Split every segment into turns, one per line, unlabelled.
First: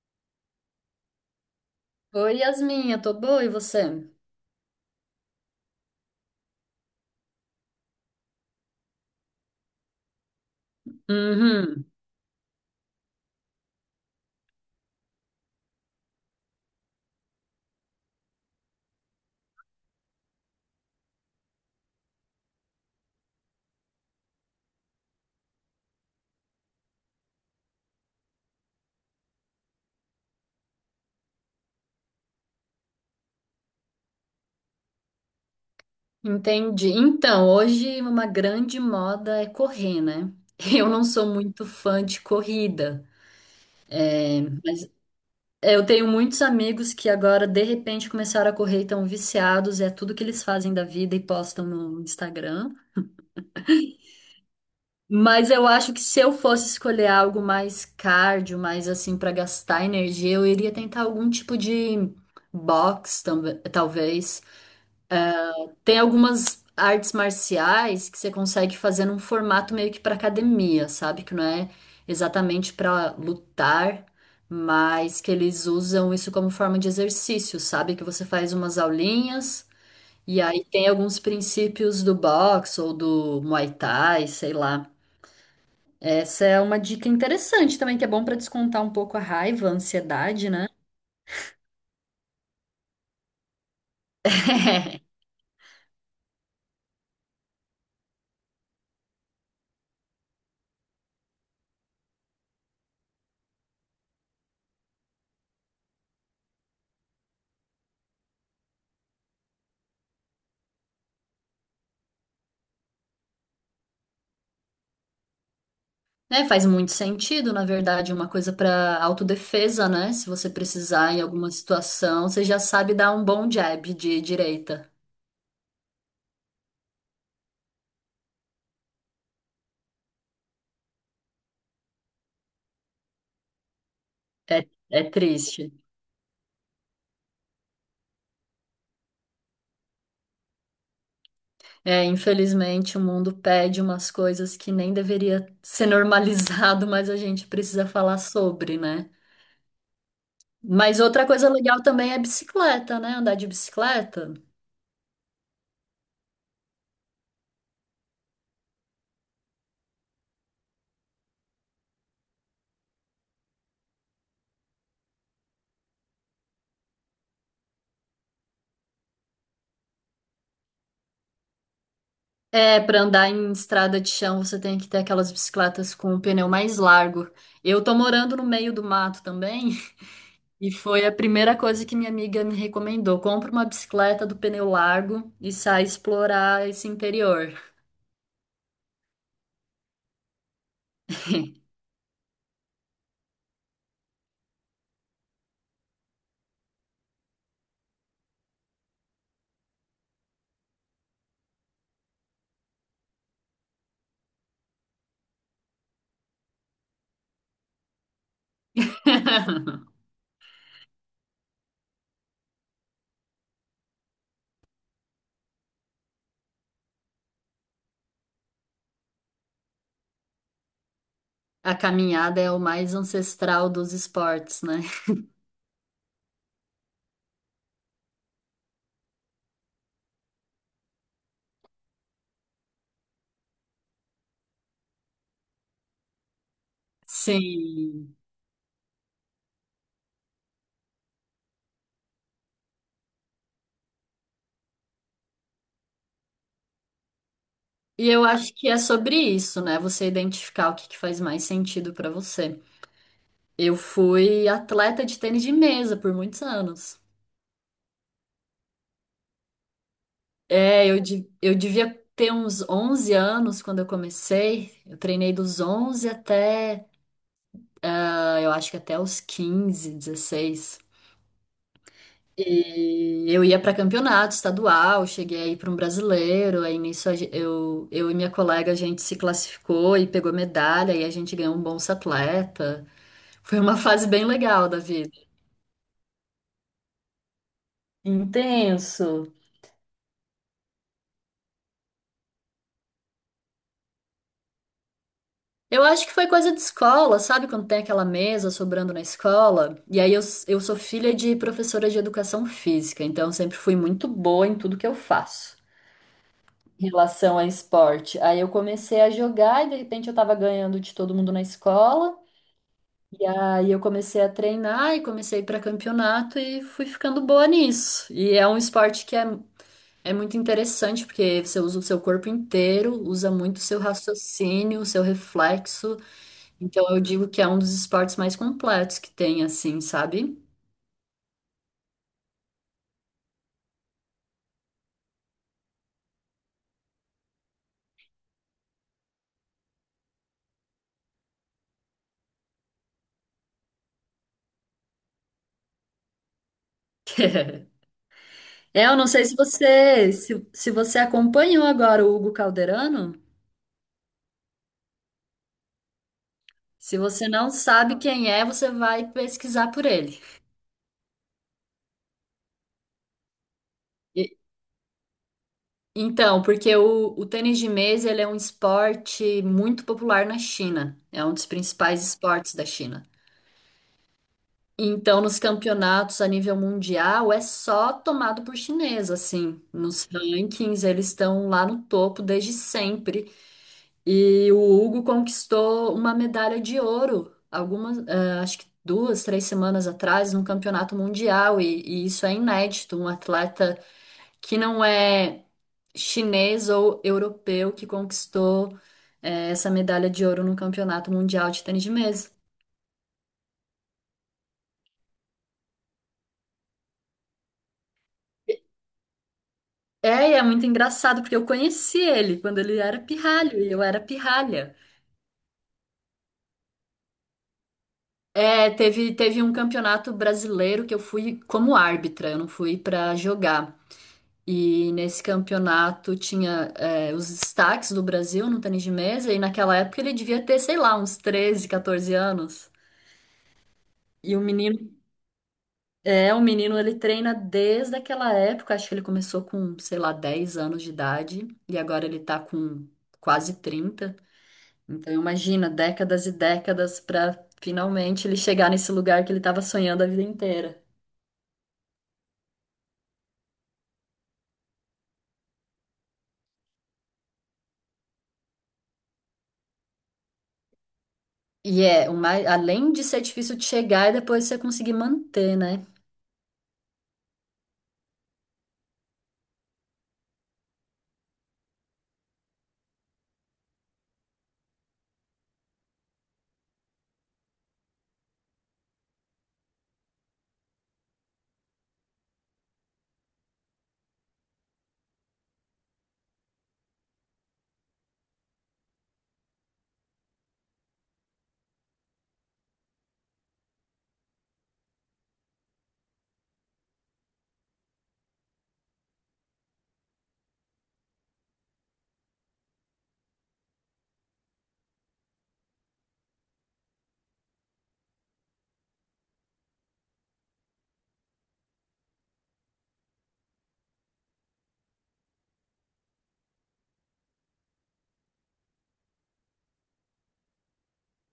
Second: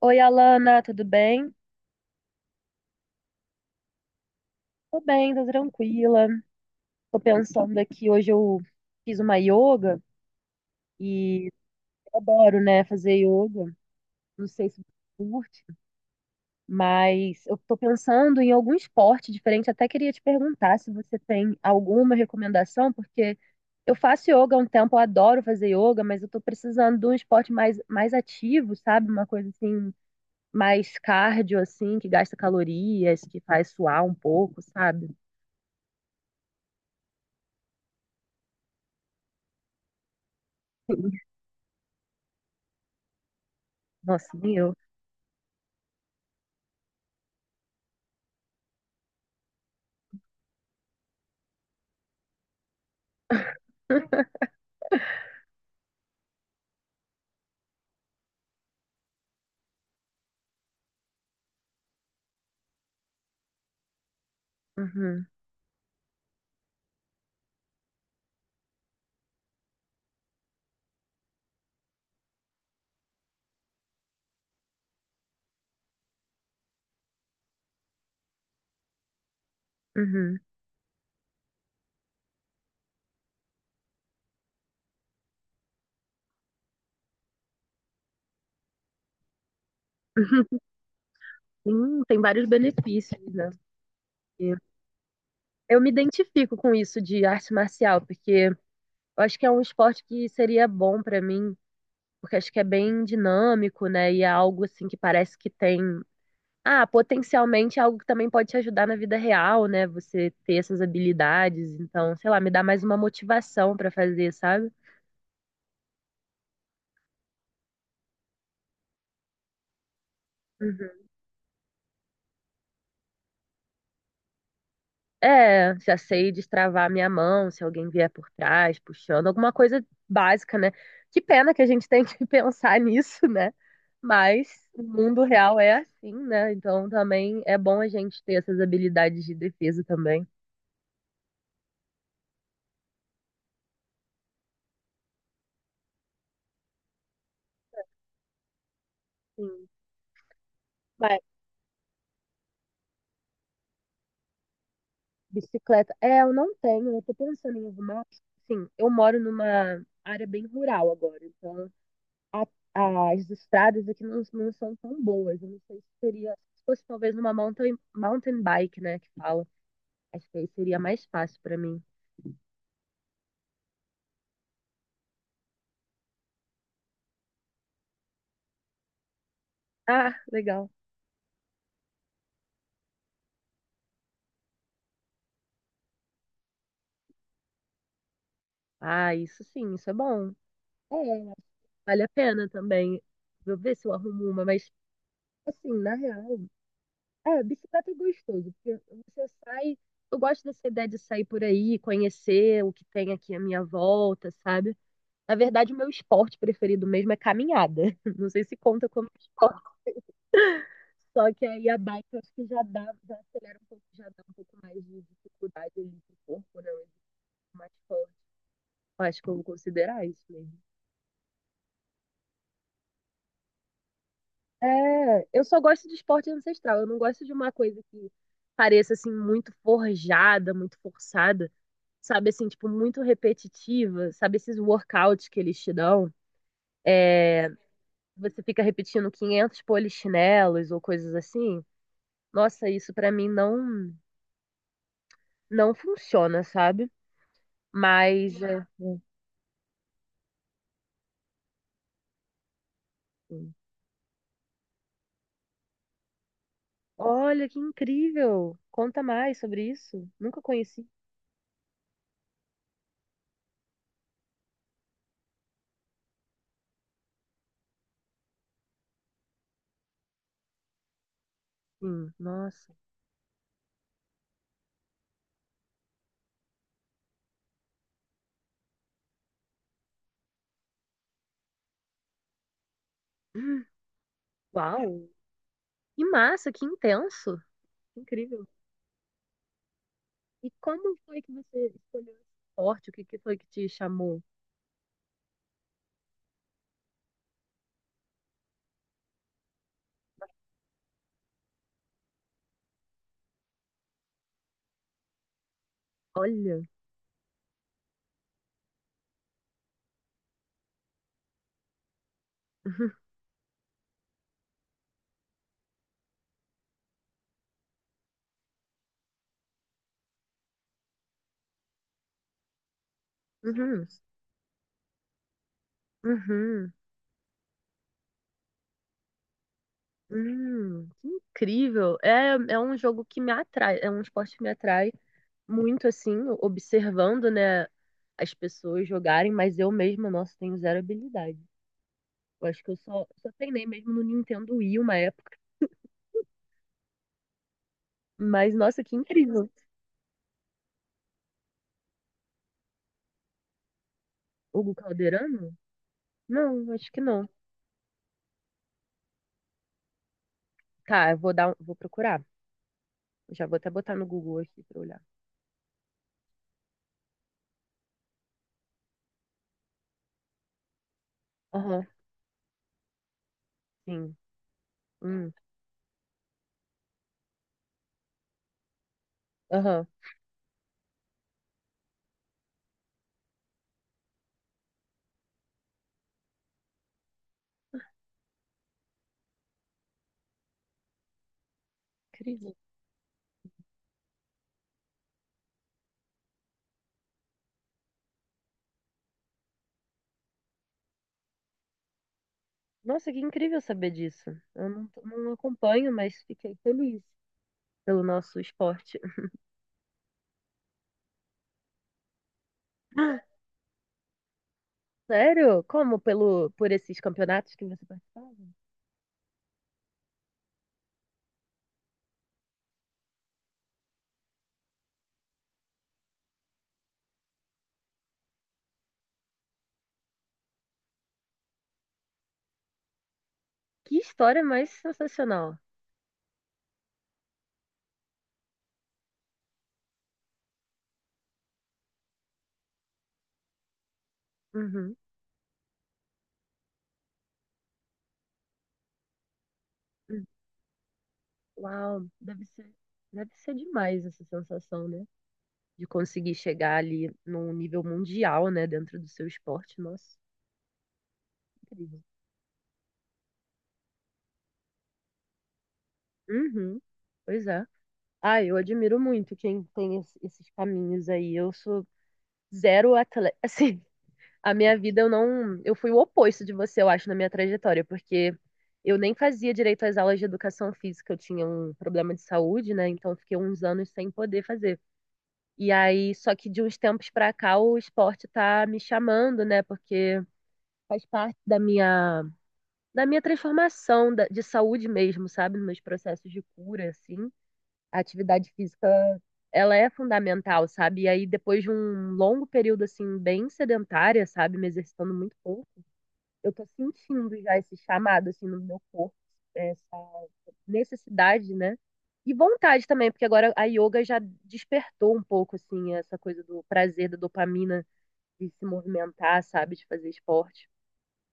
Oi, Alana, tudo bem?
Oi, Yasmin, eu tô boa, e você?
Tô bem, tô tranquila. Tô pensando aqui, hoje eu fiz uma yoga e
Uhum,
eu adoro, né, fazer yoga. Não sei se você curte, mas eu tô pensando em algum esporte diferente. Até queria te perguntar se você tem alguma recomendação, porque eu faço yoga há um tempo, eu adoro fazer yoga, mas eu tô precisando de um esporte mais ativo, sabe? Uma coisa assim, mais cardio, assim, que gasta calorias, que faz suar um pouco, sabe?
entendi. Então, hoje uma grande moda é correr, né? Eu não sou muito fã de corrida,
Nossa, nem eu.
mas eu tenho muitos amigos que agora de repente começaram a correr e estão viciados, é tudo que eles fazem da vida e postam no Instagram. Mas eu acho que se eu fosse escolher algo mais cardio, mais assim pra gastar energia, eu iria tentar algum tipo de box, talvez.
Uhum,
Tem algumas artes marciais que você consegue fazer num formato meio que para academia, sabe? Que não é exatamente para lutar, mas que eles usam isso como forma de exercício, sabe? Que você faz umas aulinhas
uhum.
e aí tem alguns princípios do boxe ou do Muay Thai, sei lá. Essa é uma dica interessante também, que é bom para descontar um pouco a raiva, a ansiedade, né?
Sim, tem vários benefícios, né? Porque eu me identifico com isso de arte marcial, porque eu acho que é um esporte que seria bom pra mim, porque acho que é bem dinâmico, né? E é algo assim que parece que tem. Ah, potencialmente é algo que também pode te ajudar na vida real, né? Você ter essas habilidades. Então, sei lá, me dá mais uma motivação pra fazer, sabe?
É, faz muito sentido, na verdade, uma coisa para autodefesa, né? Se você precisar em alguma situação, você já sabe dar um bom jab de direita.
É, já sei destravar minha mão se alguém vier por trás, puxando, alguma coisa básica, né? Que pena que a gente tem que pensar nisso, né? Mas
É,
o
é
mundo real
triste.
é assim, né? Então também é bom a gente ter essas habilidades de defesa também.
É, infelizmente, o mundo pede umas coisas que nem deveria ser normalizado, mas a gente precisa falar sobre, né?
Sim.
Mas
Mas
outra coisa legal também é bicicleta, né? Andar de bicicleta.
bicicleta, é, eu não tenho, eu tô pensando em arrumar. Sim, eu moro numa área bem rural agora, então as estradas aqui não são tão boas. Eu não sei se seria, se fosse talvez uma mountain bike, né, que fala. Acho que aí seria mais fácil pra mim.
É, para andar em estrada de chão, você tem que ter aquelas bicicletas com o pneu mais largo. Eu tô morando no meio do mato também.
Ah, legal.
E foi a primeira coisa que minha amiga me recomendou. Compra uma bicicleta do pneu largo e sai explorar esse interior.
Ah, isso sim, isso é bom. É, vale a pena também. Vou ver se eu arrumo uma, mas assim, na real, é, bicicleta é gostoso, porque você sai, eu gosto dessa ideia de sair por aí, conhecer o que tem aqui à minha volta, sabe? Na verdade, o meu esporte preferido mesmo é caminhada. Não sei se conta como esporte. Só que aí a bike eu acho que já dá, já acelera um pouco, já dá um pouco mais de dificuldade ali pro corpo, né? Um exercício mais forte. Eu acho que eu vou considerar isso mesmo.
A caminhada é o mais ancestral dos esportes, né?
É, eu só gosto de esporte ancestral. Eu não gosto de uma coisa que pareça assim muito forjada, muito forçada, sabe assim, tipo muito repetitiva, sabe esses workouts que eles te dão,
Sim.
você fica repetindo 500 polichinelos ou coisas assim. Nossa, isso pra mim não funciona, sabe?
E eu
Mas
acho
é, é,
que é sobre isso, né? Você identificar o que que faz mais sentido pra você.
é.
Eu fui atleta de tênis de mesa por muitos anos.
Olha, que incrível! Conta mais sobre isso. Nunca conheci.
É, eu devia ter uns 11 anos quando eu comecei. Eu treinei dos 11 até eu acho que até os 15, 16.
Nossa.
E eu ia para campeonato estadual, cheguei aí para um brasileiro, aí nisso eu e minha colega a gente se classificou e pegou medalha e a gente ganhou um Bolsa Atleta. Foi
Hum,
uma fase bem legal da
Uau!
vida.
Que massa, que intenso. Incrível.
Intenso.
E como foi que você escolheu esse esporte? O que que foi que te chamou?
Eu acho que foi coisa de escola, sabe? Quando tem aquela mesa sobrando na escola. E aí eu sou filha de professora de educação física, então eu sempre fui muito boa em tudo que eu faço
Olha.
em relação a esporte. Aí eu comecei a jogar e de repente eu tava ganhando de todo mundo na escola. E aí eu comecei a treinar e comecei para campeonato e fui ficando boa nisso. E é um esporte que é, é muito interessante porque você usa o seu corpo inteiro, usa muito o seu
Uhum.
raciocínio, o seu reflexo.
Uhum.
Então eu digo que é um dos esportes mais completos que tem, assim, sabe?
Uhum. Que incrível. É, é um jogo que me atrai, é um esporte que me atrai muito assim, observando, né, as pessoas jogarem, mas eu mesma, nossa, tenho zero habilidade. Eu acho que eu só treinei mesmo no Nintendo Wii uma época. Mas, nossa,
É,
que
eu não sei se
incrível.
você se, se você acompanhou agora o Hugo Calderano.
Hugo Calderano? Não, acho
Se
que não.
você não sabe quem é, você vai pesquisar por ele.
Tá, eu vou dar, um, vou procurar. Já vou até botar no
E
Google aqui pra olhar.
então, porque o tênis de mesa, ele é um esporte muito popular na China. É um dos
Aham,
principais esportes da China.
sim.
Então,
Hum,
nos campeonatos a nível mundial, é só tomado por chinês, assim.
aham.
Nos rankings, eles estão lá no topo desde sempre. E o Hugo conquistou uma medalha de ouro, algumas, acho que 2, 3 semanas atrás, no campeonato mundial. E isso é
Incrível.
inédito, um atleta que não é chinês ou europeu que conquistou é, essa medalha de ouro no Campeonato Mundial de Tênis de Mesa.
Nossa, que incrível saber disso. Eu não acompanho, mas fiquei feliz pelo nosso esporte.
É, e é muito engraçado, porque eu conheci ele quando ele era pirralho e eu era pirralha.
Sério? Como? Pelo, por esses campeonatos que você participava?
É, teve um campeonato brasileiro que eu fui como árbitra, eu não fui pra jogar. E nesse campeonato tinha, é, os destaques do Brasil no tênis de mesa, e naquela época ele devia ter, sei lá, uns 13, 14 anos.
Que
E o
história mais
menino
sensacional.
o menino ele treina desde aquela época, acho que ele começou com, sei lá, 10 anos de idade e agora ele tá com quase 30.
Uhum,
Então imagina, décadas e décadas pra finalmente ele chegar nesse lugar que ele tava sonhando a vida
uhum.
inteira.
Uau, deve ser demais essa sensação, né? De conseguir chegar ali num nível mundial, né? Dentro do seu esporte. Nossa,
E
incrível.
é, o mais, além de ser difícil de chegar e depois você conseguir manter, né?
Uhum, pois é. Ah, eu admiro muito quem tem esses caminhos aí. Eu sou zero atleta. Assim, a minha vida eu não. Eu fui o oposto de você, eu acho, na minha trajetória, porque eu nem fazia direito às aulas de educação física. Eu tinha um problema de saúde, né? Então eu fiquei uns anos sem poder fazer. E aí, só que de uns tempos pra cá o esporte tá me chamando, né? Porque faz parte da minha transformação de saúde mesmo, sabe? Nos meus processos de cura, assim. A atividade física, ela é fundamental, sabe? E aí, depois de um longo período, assim, bem sedentária, sabe? Me exercitando muito pouco, eu tô sentindo já esse chamado, assim, no meu corpo, essa necessidade, né? E vontade também, porque agora a yoga já despertou um pouco, assim, essa coisa do prazer, da dopamina, de se movimentar, sabe? De fazer esporte.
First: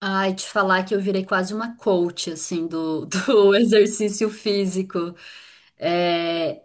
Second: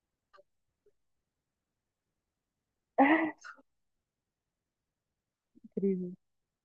Ai, te falar que eu virei quase uma coach, assim, do, do exercício físico.
Incrível.
É,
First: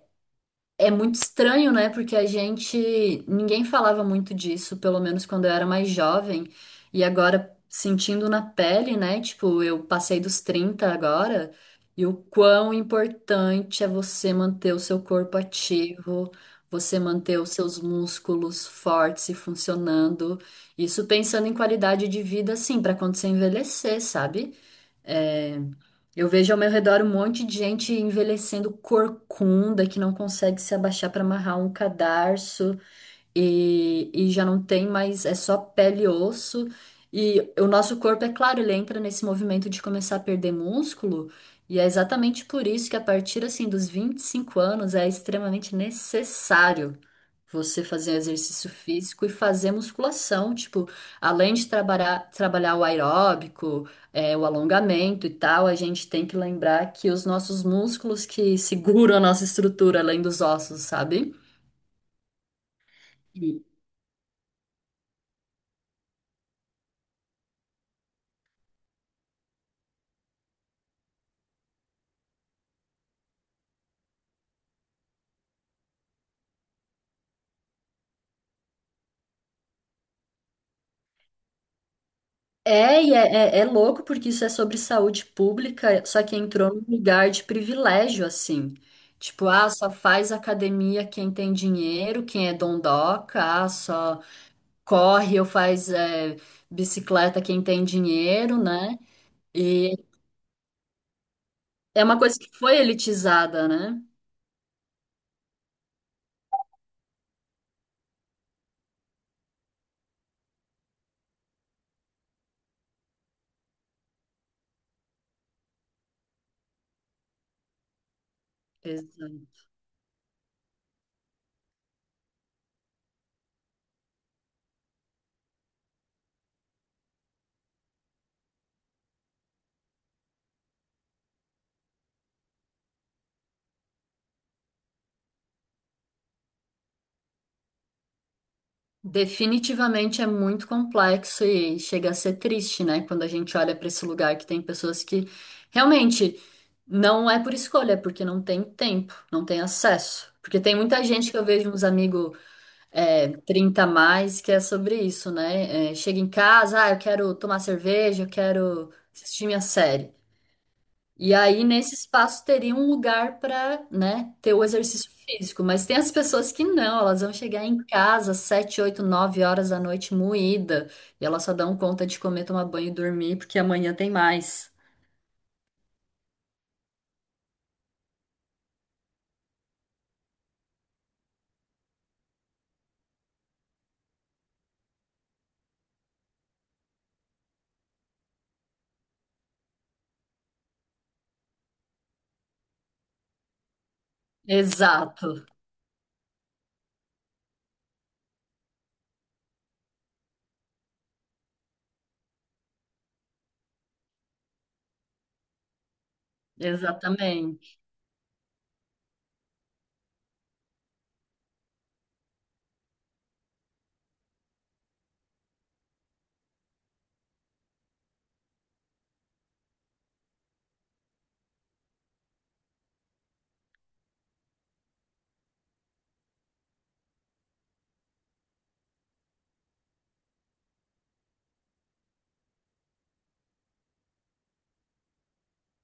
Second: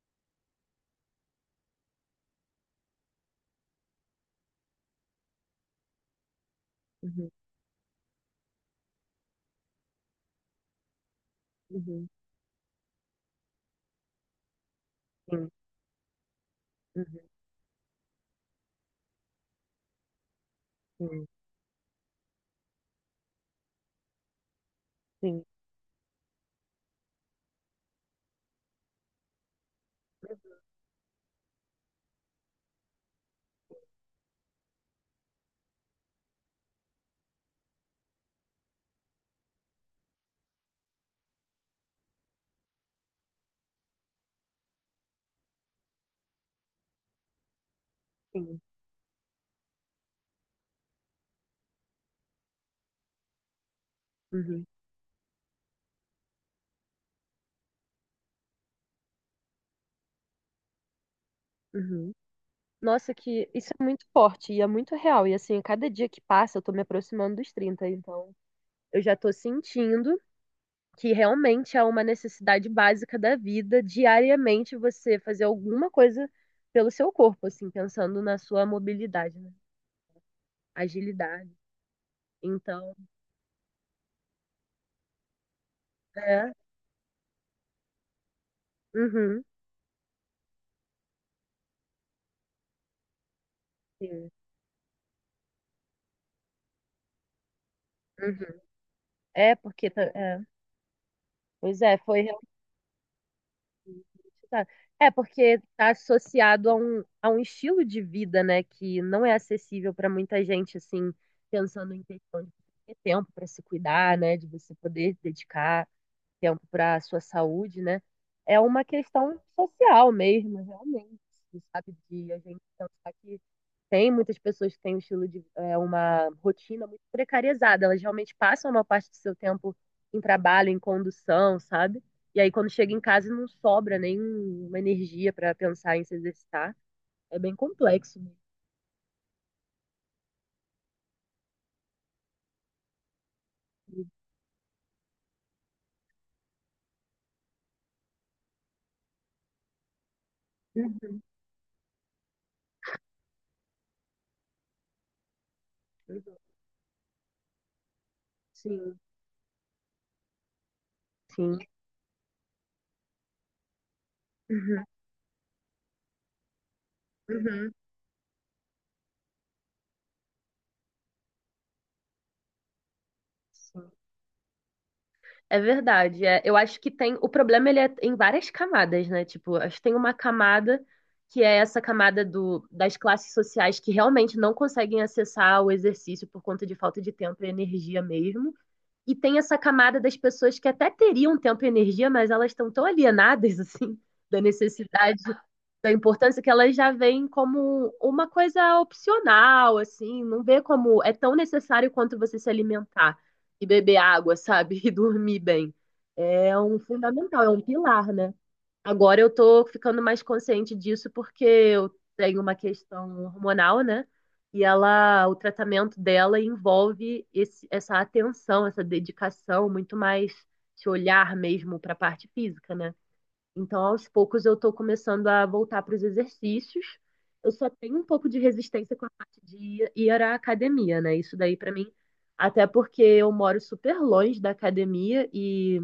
é muito estranho, né? Porque a gente, ninguém falava muito disso, pelo menos quando eu era mais jovem. E
Uhum,
agora, sentindo na pele, né? Tipo, eu passei dos 30 agora, e
uhum,
o quão importante é você manter o seu corpo
sim,
ativo, você
uhum,
manter os seus músculos fortes e funcionando. Isso
sim,
pensando em qualidade de vida, assim, para quando você envelhecer, sabe?
sim,
É, eu vejo ao meu redor um monte de gente envelhecendo corcunda, que não consegue se abaixar para amarrar um cadarço e já não tem mais, é só pele e osso. E o nosso corpo, é claro, ele entra nesse movimento de começar a perder músculo, e é exatamente por isso que a partir assim dos 25 anos é extremamente necessário você fazer
sim,
exercício físico e fazer musculação, tipo, além de trabalhar o aeróbico, é, o
uhum,
alongamento e tal, a gente tem que lembrar que os nossos músculos que seguram a nossa estrutura, além dos ossos, sabe?
uhum. Nossa, que isso é muito forte e é muito real. E assim, a cada dia que passa, eu tô me aproximando dos 30, então eu já tô sentindo que realmente é uma necessidade básica da vida, diariamente você fazer alguma coisa pelo seu corpo, assim, pensando na sua mobilidade, né? Agilidade. Então,
É, e é, é louco porque isso é sobre saúde pública, só que
é.
entrou num lugar de privilégio, assim.
Uhum.
Tipo, ah, só faz academia quem tem dinheiro, quem é dondoca, ah, só
Sim.
corre ou faz é, bicicleta quem tem
Uhum.
dinheiro, né?
É, porque
E
é. Pois é,
é uma
foi
coisa que
realmente.
foi elitizada, né?
Tá. É, porque está associado a um estilo de vida, né, que não é acessível para muita gente, assim, pensando em questão de ter tempo para se cuidar, né, de você poder dedicar tempo para a sua saúde, né? É uma questão
Exato.
social mesmo, realmente, sabe? De a gente pensar que tem muitas pessoas que têm um estilo de é, uma rotina muito precarizada, elas realmente passam uma parte do seu tempo em trabalho, em condução, sabe? E aí quando chega em casa não sobra nenhuma energia para pensar em se exercitar. É bem complexo mesmo.
Definitivamente é muito complexo e chega a ser triste, né? Quando a gente olha para esse lugar que tem pessoas que realmente não é por escolha, é porque não tem tempo, não tem acesso. Porque tem muita
Uhum,
gente que eu vejo uns amigos é, 30 a mais que é sobre isso, né? É, chega em
uhum.
casa, ah, eu quero tomar cerveja, eu quero
Sim,
assistir minha série. E
sim.
aí, nesse espaço, teria um lugar para, né, ter o
Uhum,
exercício físico. Mas tem as pessoas que não, elas vão chegar
uhum.
em casa às 7, 8, 9 horas da noite moída. E elas só dão conta de comer, tomar banho e dormir, porque
Sim.
amanhã tem mais.
É verdade, é. Eu acho que tem. O problema ele é em várias camadas, né? Tipo, acho que tem uma camada que é essa camada do, das classes sociais que realmente não conseguem acessar o exercício por conta de falta de tempo e energia mesmo. E tem essa camada das pessoas que até teriam tempo e energia, mas elas estão tão alienadas, assim, da necessidade
Exato,
da importância que elas já veem como uma coisa opcional, assim, não vê como é tão necessário quanto você se alimentar e beber água, sabe? E dormir bem. É um fundamental, é um
exatamente.
pilar, né? Agora eu tô ficando mais consciente disso porque eu tenho uma questão hormonal, né? E ela, o tratamento dela envolve essa atenção, essa dedicação, muito mais se olhar mesmo para a parte física, né? Então, aos poucos, eu estou começando a voltar para os exercícios. Eu só tenho um pouco de resistência com a parte de ir à academia, né? Isso daí para mim, até porque eu moro super longe da academia e,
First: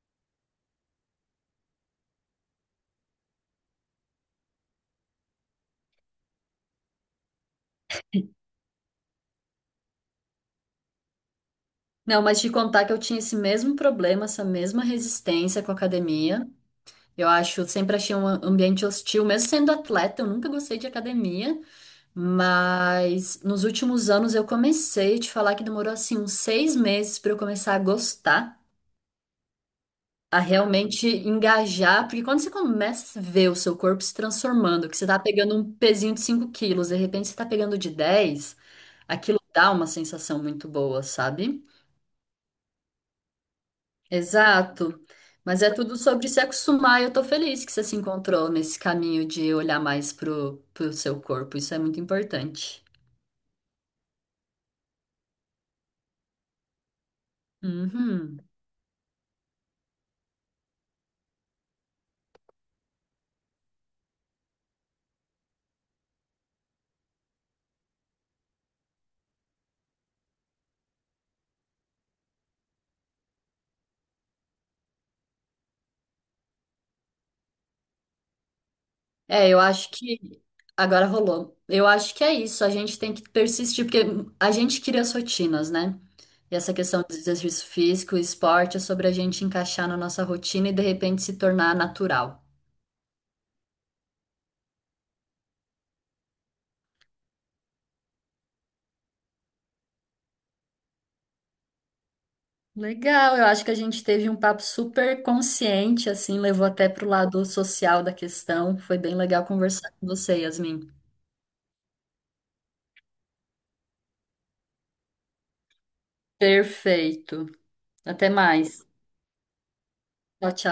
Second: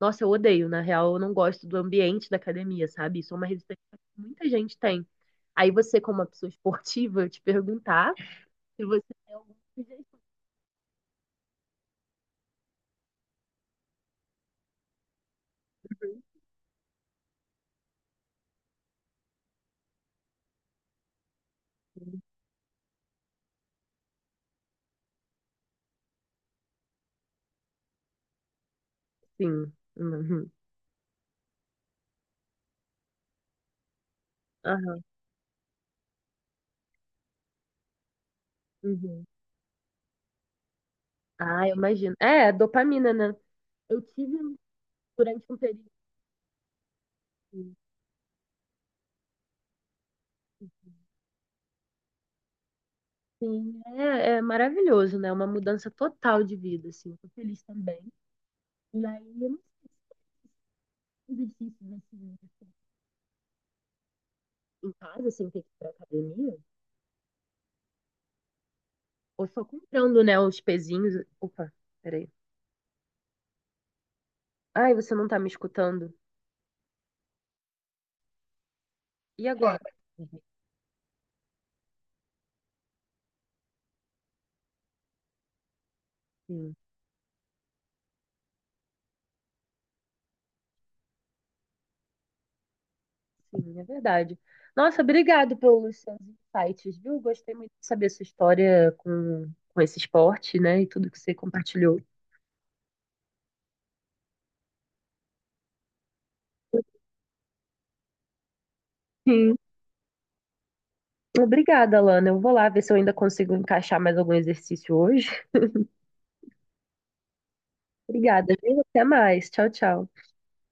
nossa, eu odeio, na real, eu não gosto do ambiente da academia, sabe? Isso é uma resistência que muita gente tem. Aí você, como uma pessoa esportiva, eu te perguntar se você tem alguma sugestão.
Não, mas te contar que eu tinha esse mesmo problema, essa mesma resistência com a academia. Eu acho, sempre achei um ambiente hostil, mesmo sendo atleta, eu nunca gostei de academia. Mas nos últimos anos eu comecei te falar que demorou assim uns 6 meses para eu começar a gostar,
Sim.
a
Uhum.
realmente engajar, porque quando você começa a ver o seu corpo se transformando, que
Aham.
você tá pegando um pezinho de 5 quilos, de repente você tá pegando de 10,
Uhum.
aquilo dá uma sensação muito boa, sabe?
Ah, eu imagino. É, dopamina, né? Eu tive um,
Exato.
durante um
Mas é
período.
tudo sobre se acostumar e eu tô feliz que você se encontrou nesse caminho de olhar mais pro seu corpo. Isso é muito importante.
Sim, é, é maravilhoso, né? É uma mudança total de vida, assim. Eu tô feliz também.
Uhum.
E aí, eu não sei se tem exercícios assim, em casa, sem ter que ir pra academia, ou só comprando, né, os pezinhos. Opa, peraí. Ai, você não tá me escutando? E
É, eu
agora?
acho que agora rolou. Eu acho que é isso. A gente tem que persistir, porque a gente cria as rotinas, né? E essa
Sim,
questão do exercício físico, esporte, é sobre a gente encaixar na nossa rotina e de repente se tornar natural.
sim, é verdade. Nossa, obrigado pelos seus insights, viu? Gostei muito de saber a sua história com esse esporte, né, e tudo que você compartilhou.
Legal, eu acho que a gente teve um papo super consciente, assim, levou até pro lado social da questão. Foi bem legal
Sim,
conversar com você, Yasmin.
obrigada, Lana. Eu vou lá ver se eu ainda consigo encaixar mais algum exercício hoje.
Perfeito. Até
Obrigada, viu?
mais.
Até mais. Tchau, tchau.
Tchau, tchau.